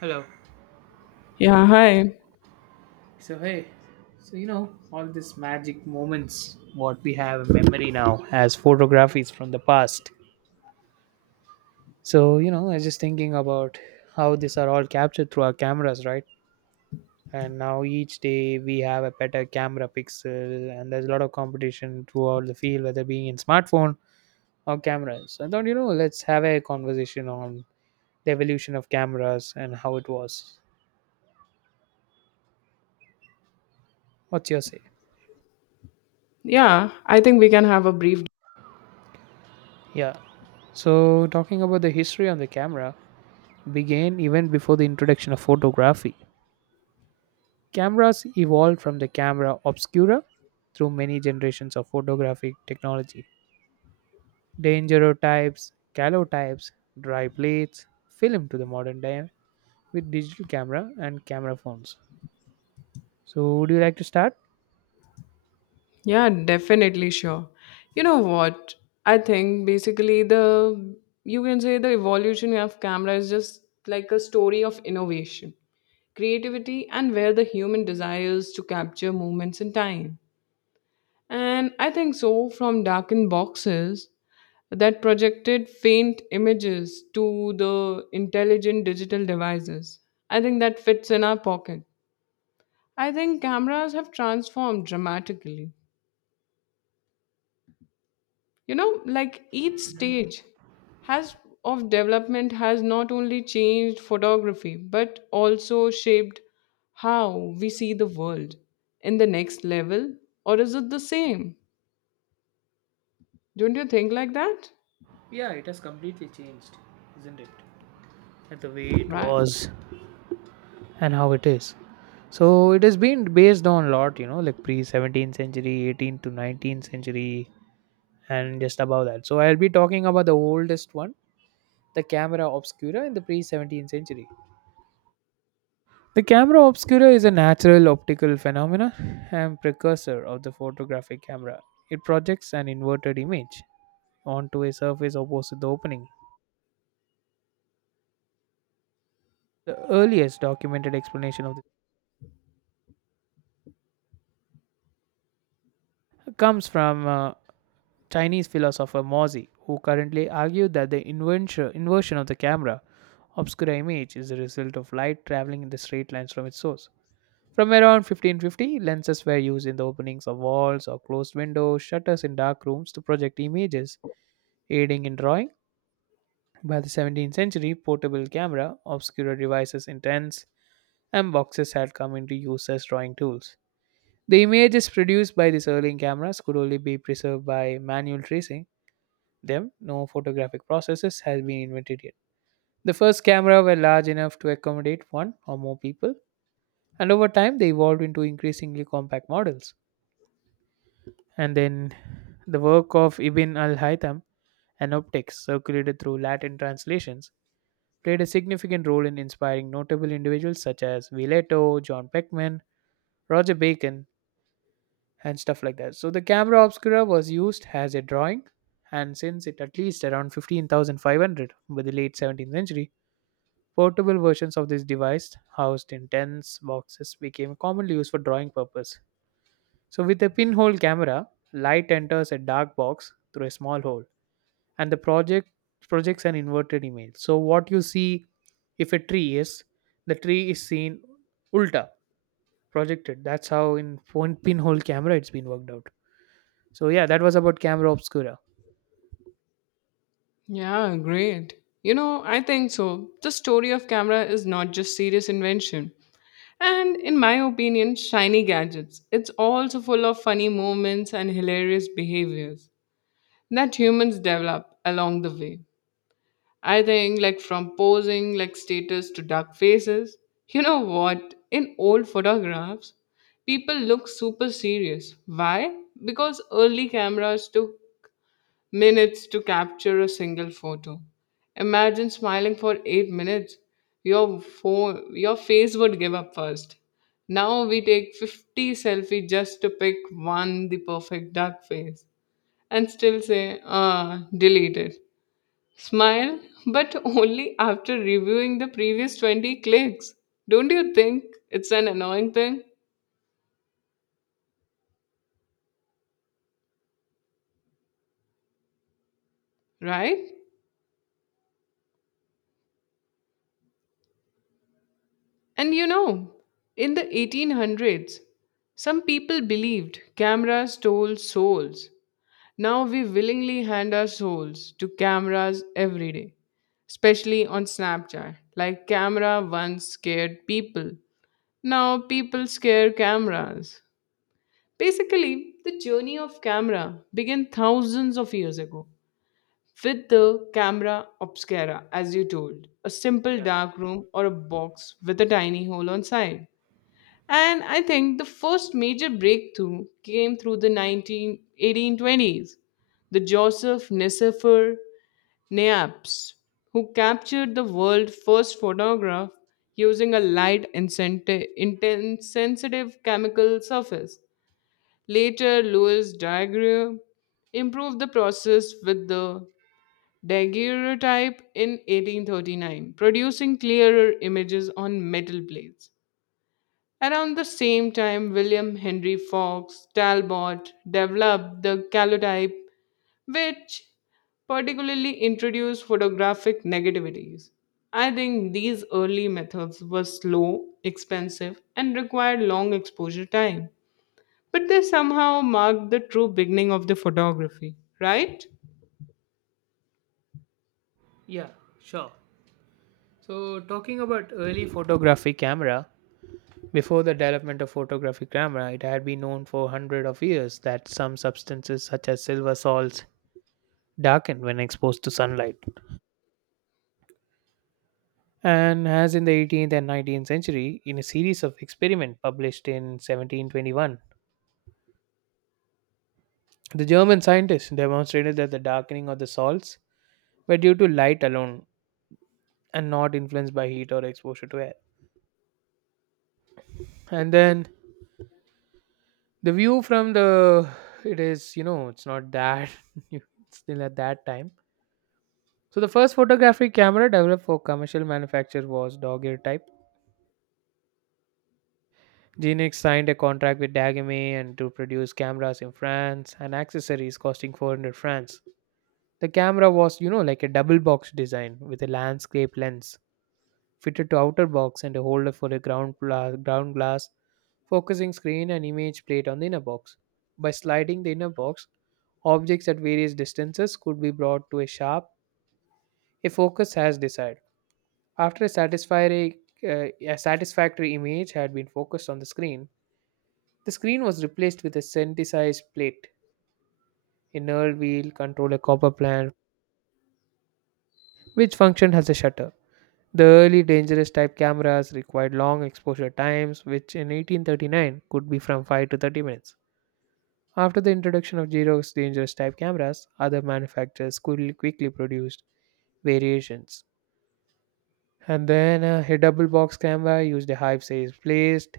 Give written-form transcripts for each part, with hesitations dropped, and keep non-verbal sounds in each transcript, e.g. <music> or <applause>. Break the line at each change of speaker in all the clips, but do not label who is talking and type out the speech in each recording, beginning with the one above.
Hello.
Yeah, hi.
So hey, so all these magic moments what we have in memory now as photographies from the past. So I was just thinking about how these are all captured through our cameras, right? And now each day we have a better camera pixel, and there's a lot of competition throughout the field, whether being in smartphone or cameras. I thought let's have a conversation on the evolution of cameras and how it was. What's your say?
Yeah, I think we can have a brief.
Yeah. So talking about the history on the camera, began even before the introduction of photography. Cameras evolved from the camera obscura through many generations of photographic technology. Dangerotypes, calotypes, dry plates, film to the modern day with digital camera and camera phones. So, would you like to start?
Yeah, definitely sure. You know what? I think basically the you can say the evolution of camera is just like a story of innovation, creativity and where the human desires to capture moments in time. And I think so from darkened boxes that projected faint images to the intelligent digital devices. I think that fits in our pocket. I think cameras have transformed dramatically. You know, like each stage has of development has not only changed photography but also shaped how we see the world in the next level, or is it the same? Don't you think like that?
Yeah, it has completely changed, isn't it? And the way it
Right.
was and how it is. So it has been based on a lot, like pre 17th century, 18th to 19th century, and just above that. So I'll be talking about the oldest one, the camera obscura in the pre-17th century. The camera obscura is a natural optical phenomena and precursor of the photographic camera. It projects an inverted image onto a surface opposite the opening. The earliest documented explanation of this comes from Chinese philosopher Mozi, who currently argued that the invention, inversion of the camera obscura image is the result of light traveling in the straight lines from its source. From around 1550, lenses were used in the openings of walls or closed windows, shutters in dark rooms to project images, aiding in drawing. By the 17th century, portable camera, obscurer devices in tents, and boxes had come into use as drawing tools. The images produced by these early cameras could only be preserved by manual tracing them. No photographic processes had been invented yet. The first camera were large enough to accommodate one or more people, and over time they evolved into increasingly compact models. And then the work of Ibn al-Haytham and optics circulated through Latin translations played a significant role in inspiring notable individuals such as Villeto, John Peckman, Roger Bacon, and stuff like that. So the camera obscura was used as a drawing, and since it at least around 15,500 by the late 17th century, portable versions of this device housed in tents boxes became commonly used for drawing purpose. So, with a pinhole camera, light enters a dark box through a small hole, and the project projects an inverted image. So, what you see if a tree is, the tree is seen ulta projected. That's how in one pinhole camera it's been worked out. So, yeah, that was about camera obscura.
Yeah, great. You know, I think so. The story of camera is not just serious invention and, in my opinion, shiny gadgets. It's also full of funny moments and hilarious behaviors that humans develop along the way. I think, like from posing like status to dark faces. You know what? In old photographs, people look super serious. Why? Because early cameras took minutes to capture a single photo. Imagine smiling for 8 minutes. Your phone, your face would give up first. Now we take 50 selfies just to pick one, the perfect duck face, and still say, ah, delete it. Smile, but only after reviewing the previous 20 clicks. Don't you think it's an annoying thing, right? And you know, in the 1800s, some people believed cameras stole souls. Now we willingly hand our souls to cameras every day, especially on Snapchat. Like, camera once scared people. Now people scare cameras. Basically, the journey of camera began thousands of years ago with the camera obscura, as you told, a simple
Yeah,
dark room or a box with a tiny hole on side. And I think the first major breakthrough came through the 191820s. The Joseph Nicephore Neaps, who captured the world's first photograph using a light intense sensitive chemical surface. Later, Louis Daguerre improved the process with the daguerreotype in 1839, producing clearer images on metal plates. Around the same time, William Henry Fox Talbot developed the calotype, which particularly introduced photographic negativities. I think these early methods were slow, expensive, and required long exposure time, but they somehow marked the true beginning of the photography, right?
yeah, sure. So, talking about early photography camera, before the development of photographic camera, it had been known for hundreds of years that some substances such as silver salts darken when exposed to sunlight. And as in the 18th and 19th century, in a series of experiments published in 1721, the German scientists demonstrated that the darkening of the salts were due to light alone and not influenced by heat or exposure to air. And then the view from the it is it's not that <laughs> you- it's still at that time. So the first photographic camera developed for commercial manufacture was Daguerre type. Genix signed a contract with Dagame and to produce cameras in France and accessories costing 400 francs. The camera was, like a double box design with a landscape lens fitted to outer box and a holder for a ground glass focusing screen and image plate on the inner box. By sliding the inner box, objects at various distances could be brought to a sharp a focus has desired. After a a satisfactory image had been focused on the screen was replaced with a synthesized plate, a knurled wheel, controller copper plant, which functioned as a shutter. The early dangerous type cameras required long exposure times, which in 1839 could be from 5 to 30 minutes. After the introduction of Xerox dangerous type cameras, other manufacturers quickly produced variations. And then a double box camera used a hive size placed.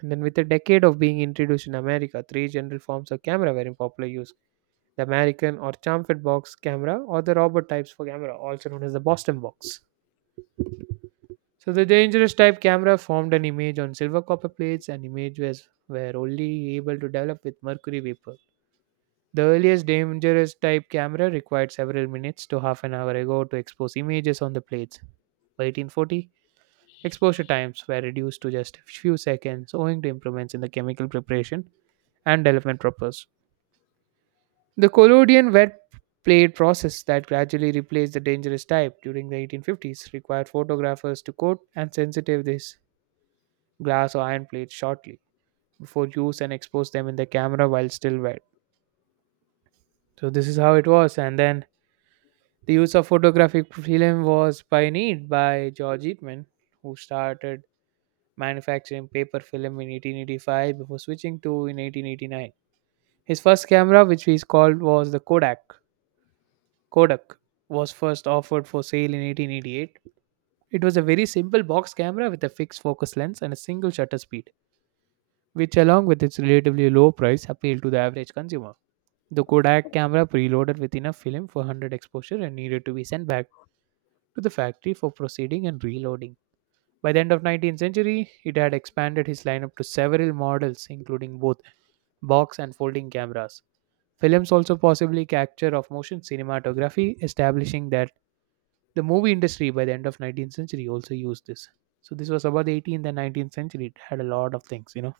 And then, with a decade of being introduced in America, three general forms of camera were in popular use: the American or chamfered box camera, or the Robert types for camera, also known as the Boston box. So, the dangerous type camera formed an image on silver copper plates, and images were only able to develop with mercury vapor. The earliest dangerous type camera required several minutes to half an hour ago to expose images on the plates. By 1840, exposure times were reduced to just a few seconds owing to improvements in the chemical preparation and development process. The collodion wet plate process that gradually replaced the dangerous type during the 1850s required photographers to coat and sensitive these glass or iron plates shortly before use and expose them in the camera while still wet. So this is how it was. And then the use of photographic film was pioneered by George Eastman, who started manufacturing paper film in 1885 before switching to in 1889. His first camera, which he called was the Kodak, Kodak was first offered for sale in 1888. It was a very simple box camera with a fixed focus lens and a single shutter speed, which along with its relatively low price appealed to the average consumer. The Kodak camera preloaded with enough film for 100 exposure and needed to be sent back to the factory for proceeding and reloading. By the end of 19th century, it had expanded his lineup to several models including both box and folding cameras. Films also possibly capture of motion cinematography, establishing that the movie industry by the end of 19th century also used this. So this was about the 18th and 19th century. It had a lot of things.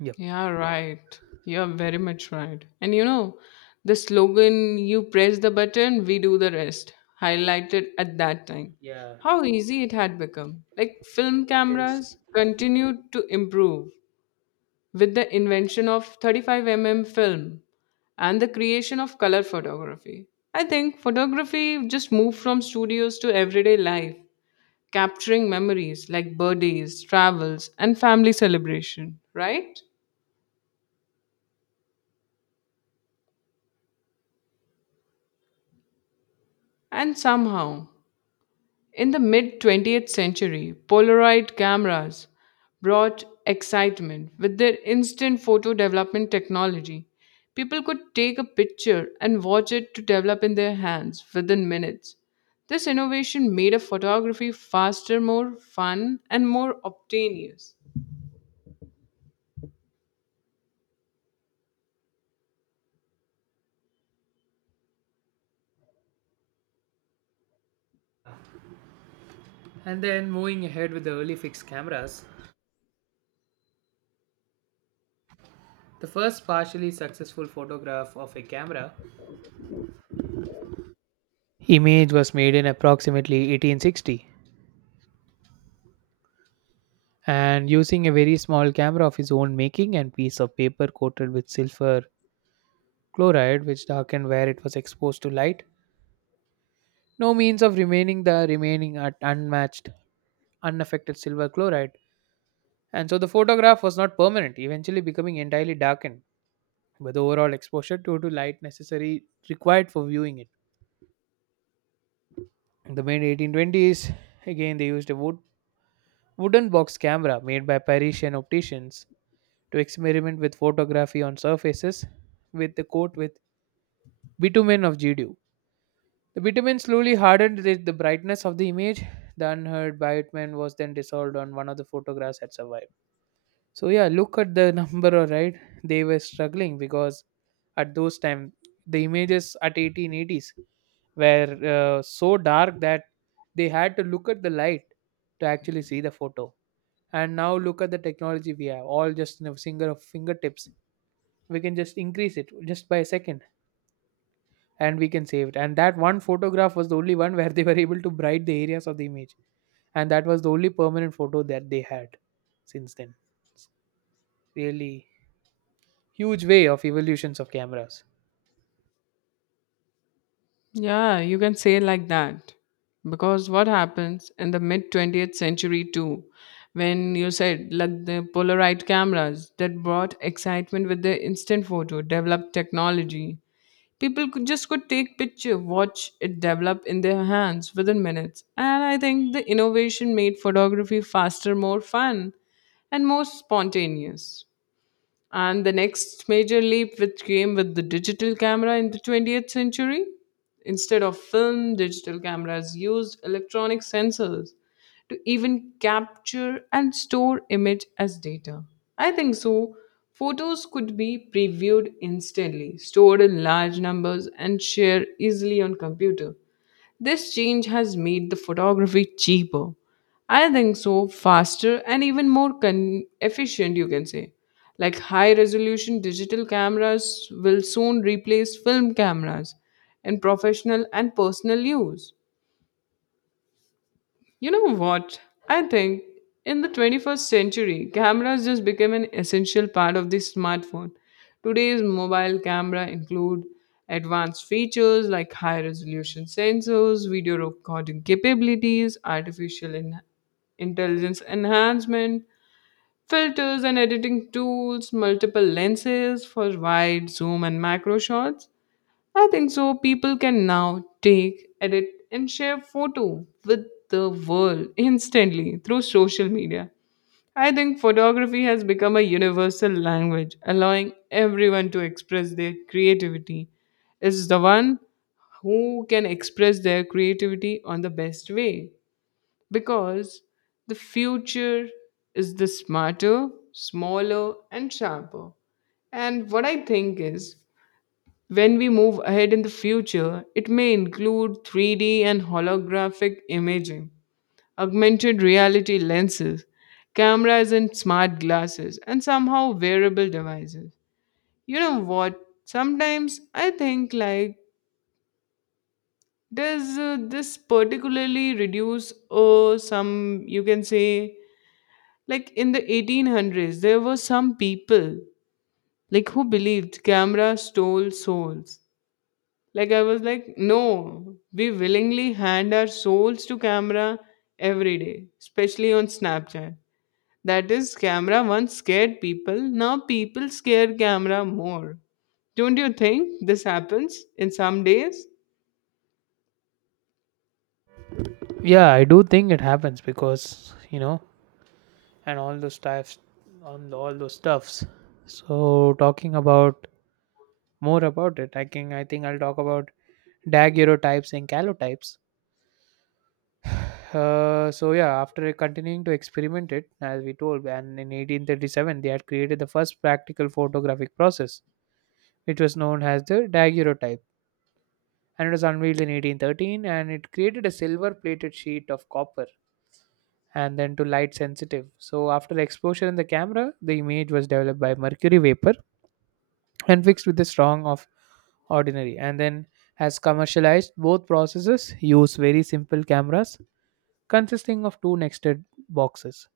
Yep.
Yeah, right. You're very much right. And you know, the slogan, you press the button, we do the rest, highlighted at that time.
Yeah,
How easy it had become. Like film
it is.
cameras continued to improve with the invention of 35 mm film and the creation of color photography. I think photography just moved from studios to everyday life, capturing memories like birthdays, travels, and family celebration, right? And somehow, in the mid 20th century, Polaroid cameras brought excitement with their instant photo development technology. People could take a picture and watch it to develop in their hands within minutes. This innovation made a photography faster, more fun, and more obtainious.
And then moving ahead with the early fixed cameras, the first partially successful photograph of a camera image was made in approximately 1860 and using a very small camera of his own making and piece of paper coated with silver chloride, which darkened where it was exposed to light. No means of remaining the remaining at unmatched, unaffected silver chloride, and so the photograph was not permanent, eventually becoming entirely darkened by the overall exposure due to light necessary required for viewing it. In the mid 1820s, again they used a wooden box camera made by Parisian opticians to experiment with photography on surfaces with the coat with bitumen of GD. The bitumen slowly hardened the brightness of the image. The unheard bitumen was then dissolved on one of the photographs that survived. So yeah, look at the <laughs> number, all right. They were struggling because at those time the images at 1880s were so dark that they had to look at the light to actually see the photo. And now look at the technology we have, all just in a single fingertips. We can just increase it just by a second and we can save it. And that one photograph was the only one where they were able to bright the areas of the image, and that was the only permanent photo that they had since then. It's really huge way of evolutions of cameras.
Yeah, you can say like that. Because what happens in the mid 20th century too, when you said like the Polaroid cameras that brought excitement with the instant photo, developed technology. People could just could take picture, watch it develop in their hands within minutes. And I think the innovation made photography faster, more fun, and more spontaneous. And the next major leap, which came with the digital camera in the 20th century, instead of film, digital cameras used electronic sensors to even capture and store image as data. I think so. Photos could be previewed instantly, stored in large numbers, and shared easily on computer. This change has made the photography cheaper, I think so, faster and even more efficient, you can say. Like high resolution digital cameras will soon replace film cameras in professional and personal use. You know what? I think in the 21st century, cameras just became an essential part of the smartphone. Today's mobile camera include advanced features like high resolution sensors, video recording capabilities, artificial intelligence enhancement, filters and editing tools, multiple lenses for wide, zoom and macro shots. I think so. People can now take, edit, and share photo with the world <laughs> instantly through social media. I think photography has become a universal language, allowing everyone to express their creativity. Is the one who can express their creativity on the best way, because the future is the smarter, smaller, and sharper. And what I think is, when we move ahead in the future, it may include 3D and holographic imaging, augmented reality lenses, cameras and smart glasses, and somehow wearable devices. You know what? Sometimes I think like does this particularly reduce some, you can say, like in the 1800s there were some people like who believed camera stole souls. Like I was like, no, we willingly hand our souls to camera every day, especially on Snapchat. That is, camera once scared people. Now people scare camera more. Don't you think this happens in some days?
Yeah, I do think it happens because and all those stuffs, on all those stuffs. So talking about more about it, I think I'll talk about daguerreotypes and calotypes. So yeah, after continuing to experiment it, as we told, and in 1837 they had created the first practical photographic process, which was known as the daguerreotype, and it was unveiled in 1813, and it created a silver-plated sheet of copper, and then to light sensitive. So after exposure in the camera, the image was developed by mercury vapor and fixed with the strong of ordinary, and then has commercialized both processes. Use very simple cameras consisting of two nested boxes.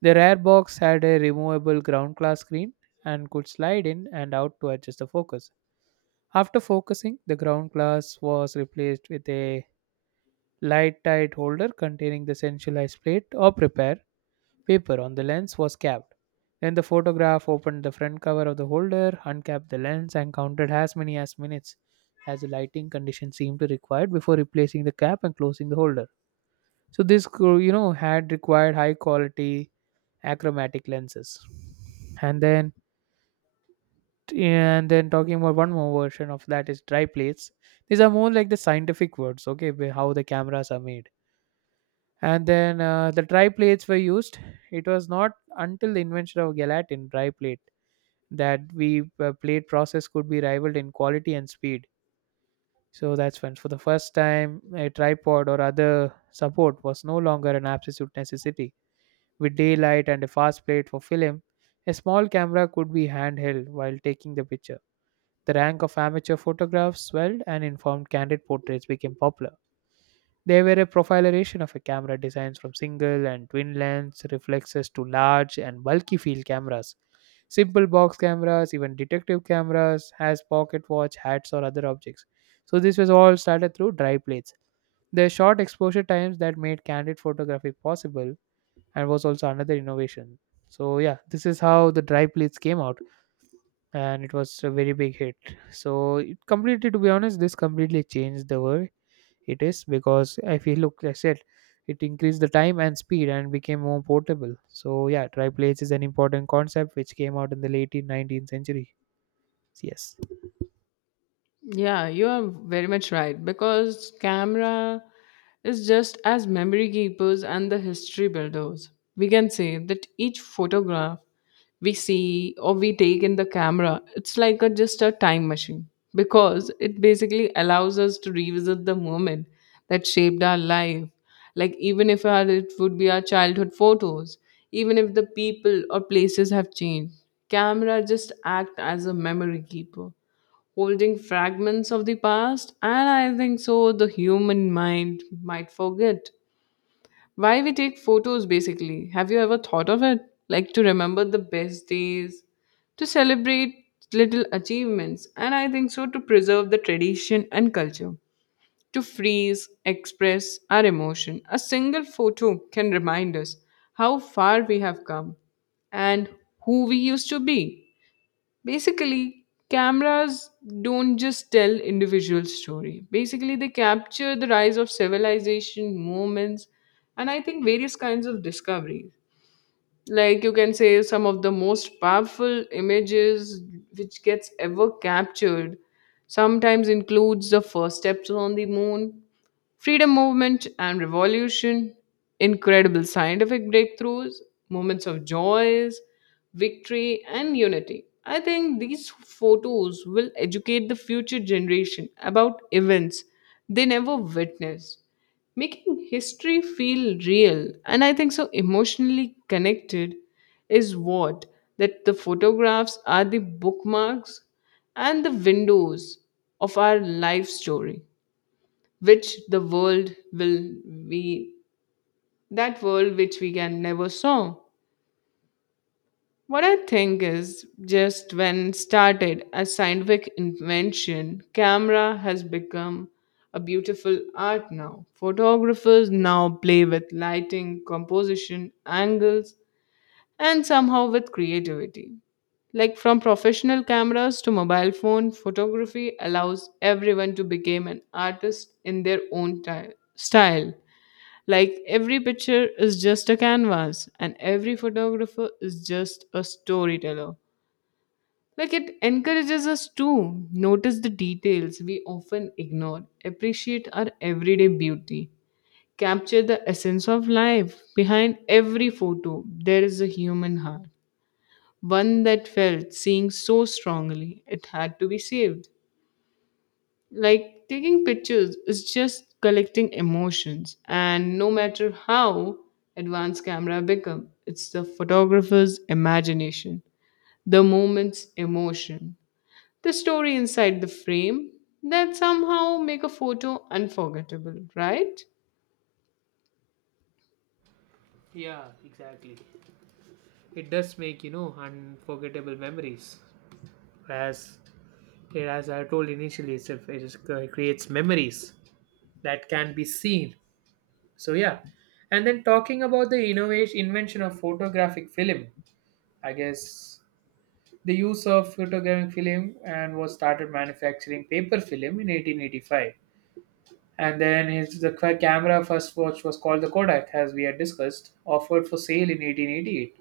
The rare box had a removable ground glass screen and could slide in and out to adjust the focus. After focusing, the ground glass was replaced with a light tight holder containing the centralized plate or prepare paper on the lens was capped. Then the photograph opened the front cover of the holder, uncapped the lens, and counted as many as minutes as the lighting condition seemed to require before replacing the cap and closing the holder. So this had required high quality achromatic lenses and then yeah, and then talking about one more version of that is dry plates. These are more like the scientific words. Okay, how the cameras are made. And then the dry plates were used. It was not until the invention of gelatin dry plate that we plate process could be rivaled in quality and speed. So that's when for the first time a tripod or other support was no longer an absolute necessity. With daylight and a fast plate for film, a small camera could be handheld while taking the picture. The rank of amateur photographs swelled and informed candid portraits became popular. They were a profilation of a camera designs from single and twin lens reflexes to large and bulky field cameras. Simple box cameras, even detective cameras, has pocket watch, hats or other objects. So this was all started through dry plates. The short exposure times that made candid photography possible and was also another innovation. So yeah, this is how the dry plates came out, and it was a very big hit. So it completely, to be honest, this completely changed the way it is, because I feel, look, I said, it increased the time and speed and became more portable. So yeah, dry plates is an important concept which came out in the late 19th century. Yes.
Yeah, you are very much right because camera is just as memory keepers and the history builders. We can say that each photograph we see or we take in the camera, it's like a, just a time machine, because it basically allows us to revisit the moment that shaped our life. Like even if our, it would be our childhood photos, even if the people or places have changed, camera just act as a memory keeper holding fragments of the past, and I think so the human mind might forget. Why we take photos basically. Have you ever thought of it? Like to remember the best days, to celebrate little achievements, and I think so to preserve the tradition and culture, to freeze, express our emotion. A single photo can remind us how far we have come and who we used to be. Basically cameras don't just tell individual story, basically they capture the rise of civilization movements, and I think various kinds of discoveries. Like you can say some of the most powerful images which gets ever captured sometimes includes the first steps on the moon, freedom movement and revolution, incredible scientific breakthroughs, moments of joys, victory, and unity. I think these photos will educate the future generation about events they never witnessed, making history feel real and, I think so, emotionally connected. Is what, that the photographs are the bookmarks and the windows of our life story, which the world will be that world which we can never saw. What I think is, just when started as scientific invention, camera has become a beautiful art. Now photographers now play with lighting, composition, angles and somehow with creativity. Like from professional cameras to mobile phone, photography allows everyone to become an artist in their own style. Like every picture is just a canvas, and every photographer is just a storyteller. Like it encourages us to notice the details we often ignore, appreciate our everyday beauty, capture the essence of life. Behind every photo, there is a human heart, one that felt seeing so strongly it had to be saved. Like taking pictures is just collecting emotions, and no matter how advanced camera become, it's the photographer's imagination, the moment's emotion, the story inside the frame that somehow make a photo unforgettable, right?
Yeah, exactly. It does make, you know, unforgettable memories. As as I told initially, itself, it is, creates memories that can be seen. So yeah, and then talking about the innovation invention of photographic film, I guess the use of photographic film and was started manufacturing paper film in 1885. And then his, the camera first watch was called the Kodak, as we had discussed, offered for sale in 1888.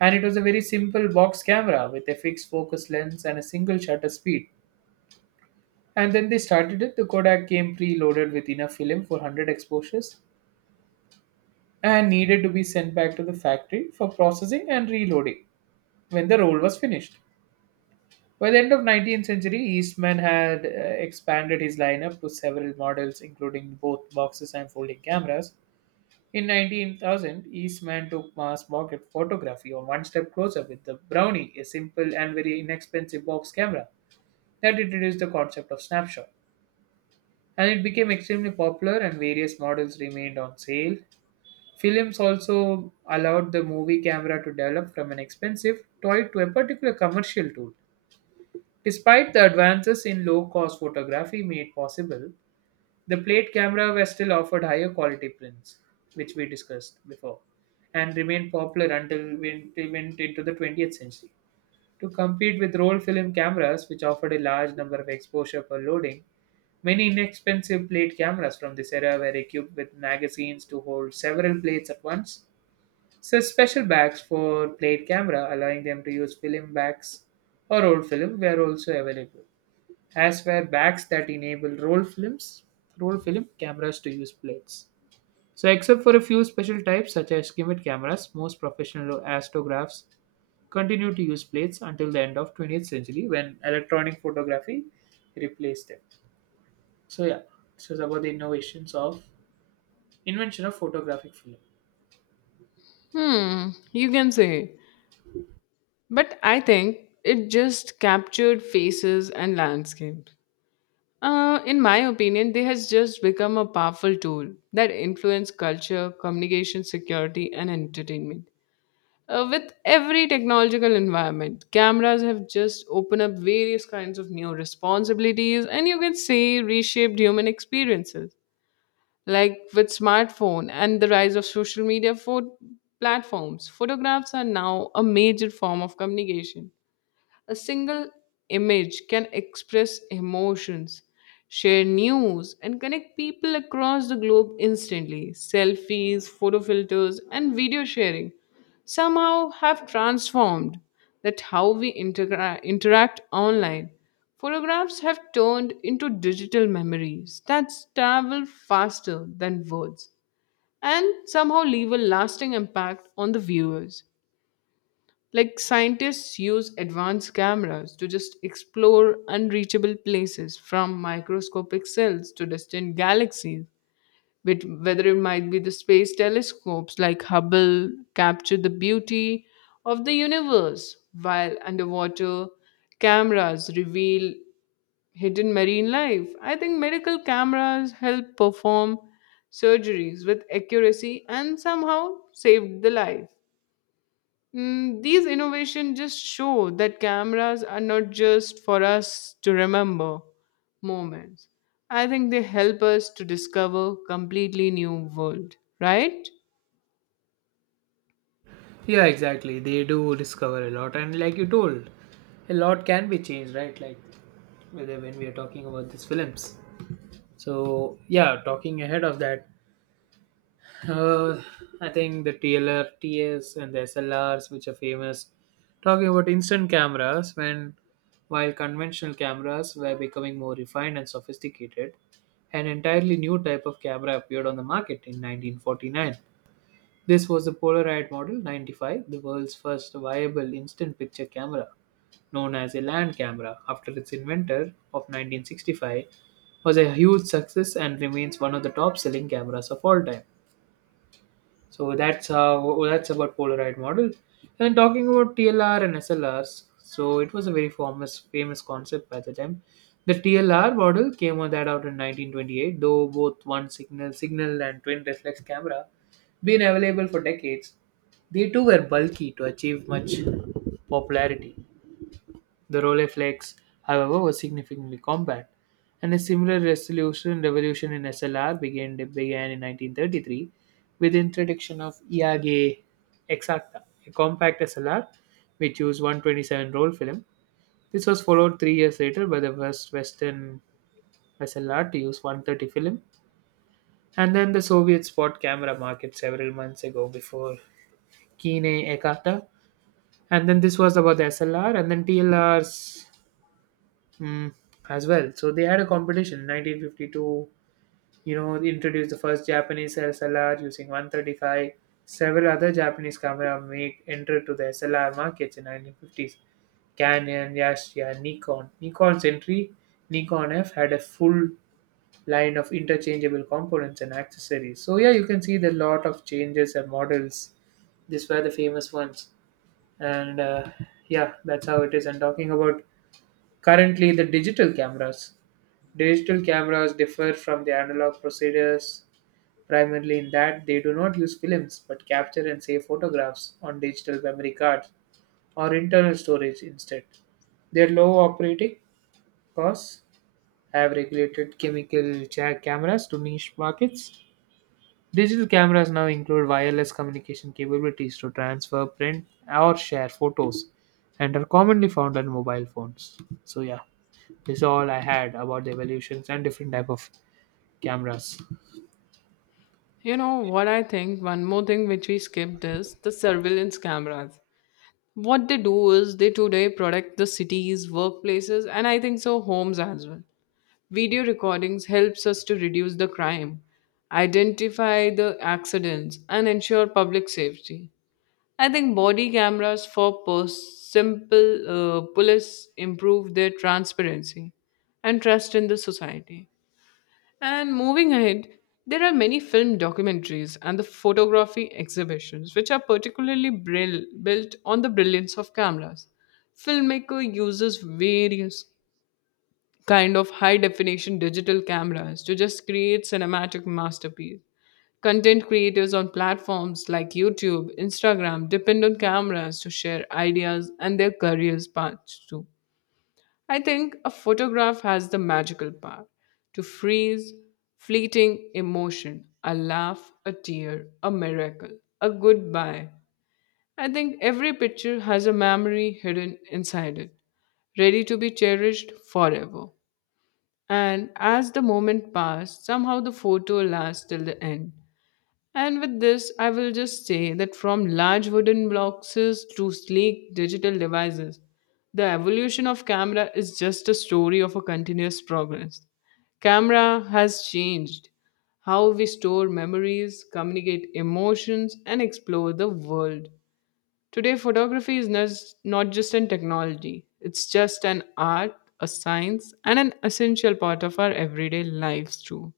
And it was a very simple box camera with a fixed focus lens and a single shutter speed. And then they started it. The Kodak came preloaded with enough film for 100 exposures and needed to be sent back to the factory for processing and reloading when the roll was finished. By the end of 19th century, Eastman had expanded his lineup to several models including both boxes and folding cameras. In 19,000, Eastman took mass market photography on one step closer with the Brownie, a simple and very inexpensive box camera that introduced the concept of snapshot. And it became extremely popular, and various models remained on sale. Films also allowed the movie camera to develop from an expensive toy to a particular commercial tool. Despite the advances in low cost photography made possible, the plate camera was still offered higher quality prints, which we discussed before, and remained popular until we went into the 20th century. To compete with roll film cameras, which offered a large number of exposure per loading, many inexpensive plate cameras from this era were equipped with magazines to hold several plates at once. So special bags for plate camera, allowing them to use film bags or roll film, were also available, as were bags that enable roll films, roll film cameras to use plates. So except for a few special types such as gimmick cameras, most professional astrographs continued to use plates until the end of 20th century when electronic photography replaced them. So yeah, this was about the innovations of invention of photographic film.
Hmm, you can say. But I think it just captured faces and landscapes. In my opinion, they has just become a powerful tool that influence culture, communication, security, and entertainment. With every technological environment, cameras have just opened up various kinds of new responsibilities, and you can say reshaped human experiences. Like with smartphone and the rise of social media for platforms, photographs are now a major form of communication. A single image can express emotions, share news, and connect people across the globe instantly. Selfies, photo filters, and video sharing somehow have transformed that how we interact online. Photographs have turned into digital memories that travel faster than words and somehow leave a lasting impact on the viewers. Like scientists use advanced cameras to just explore unreachable places from microscopic cells to distant galaxies. With whether it might be the space telescopes like Hubble capture the beauty of the universe, while underwater cameras reveal hidden marine life. I think medical cameras help perform surgeries with accuracy and somehow saved the life. Mm, these innovations just show that cameras are not just for us to remember moments. I think they help us to discover completely new world, right?
Yeah, exactly. They do discover a lot, and like you told, a lot can be changed, right? Like whether when we are talking about these films. So yeah, talking ahead of that, uh, I think the TLRTs and the SLRs, which are famous, talking about instant cameras, when while conventional cameras were becoming more refined and sophisticated, an entirely new type of camera appeared on the market in 1949. This was the Polaroid Model 95, the world's first viable instant picture camera, known as a land camera after its inventor of 1965, was a huge success and remains one of the top selling cameras of all time. So that's how, that's about Polaroid models. And talking about TLR and SLRs, so it was a very famous concept by the time. The TLR model came on that out in 1928, though both one signal and twin reflex camera been available for decades. They too were bulky to achieve much popularity. The Rolleiflex, however, was significantly compact, and a similar resolution revolution in SLR began in 1933 with the introduction of Iage Exacta, a compact SLR which used 127 roll film. This was followed 3 years later by the first Western SLR to use 130 film. And then the Soviets bought camera market several months ago before Kine Ekata. And then this was about the SLR and then TLRs, mm, as well. So they had a competition in 1952. You know, they introduced the first Japanese SLR using 135. Several other Japanese camera make entered to the SLR markets in 1950s. Canon, Yashica, Nikon. Nikon's entry, Nikon F, had a full line of interchangeable components and accessories. So yeah, you can see the lot of changes and models. These were the famous ones, and yeah, that's how it is. And talking about currently the digital cameras. Digital cameras differ from the analog procedures primarily in that they do not use films but capture and save photographs on digital memory cards or internal storage instead. Their low operating costs have regulated chemical cameras to niche markets. Digital cameras now include wireless communication capabilities to transfer, print, or share photos and are commonly found on mobile phones. So, yeah, this is all I had about the evolutions and different type of cameras.
You know what, I think one more thing which we skipped is the surveillance cameras. What they do is they today protect the cities, workplaces and I think so homes as well. Video recordings helps us to reduce the crime, identify the accidents and ensure public safety. I think body cameras for simple police improve their transparency and trust in the society. And moving ahead, there are many film documentaries and the photography exhibitions, which are particularly built on the brilliance of cameras. Filmmaker uses various kind of high definition digital cameras to just create cinematic masterpiece. Content creators on platforms like YouTube, Instagram depend on cameras to share ideas and their careers paths too. I think a photograph has the magical power to freeze fleeting emotion, a laugh, a tear, a miracle, a goodbye. I think every picture has a memory hidden inside it, ready to be cherished forever, and as the moment passed, somehow the photo lasts till the end. And with this, I will just say that from large wooden boxes to sleek digital devices, the evolution of camera is just a story of a continuous progress. Camera has changed how we store memories, communicate emotions, and explore the world. Today, photography is not just an technology, it's just an art, a science, and an essential part of our everyday lives, too.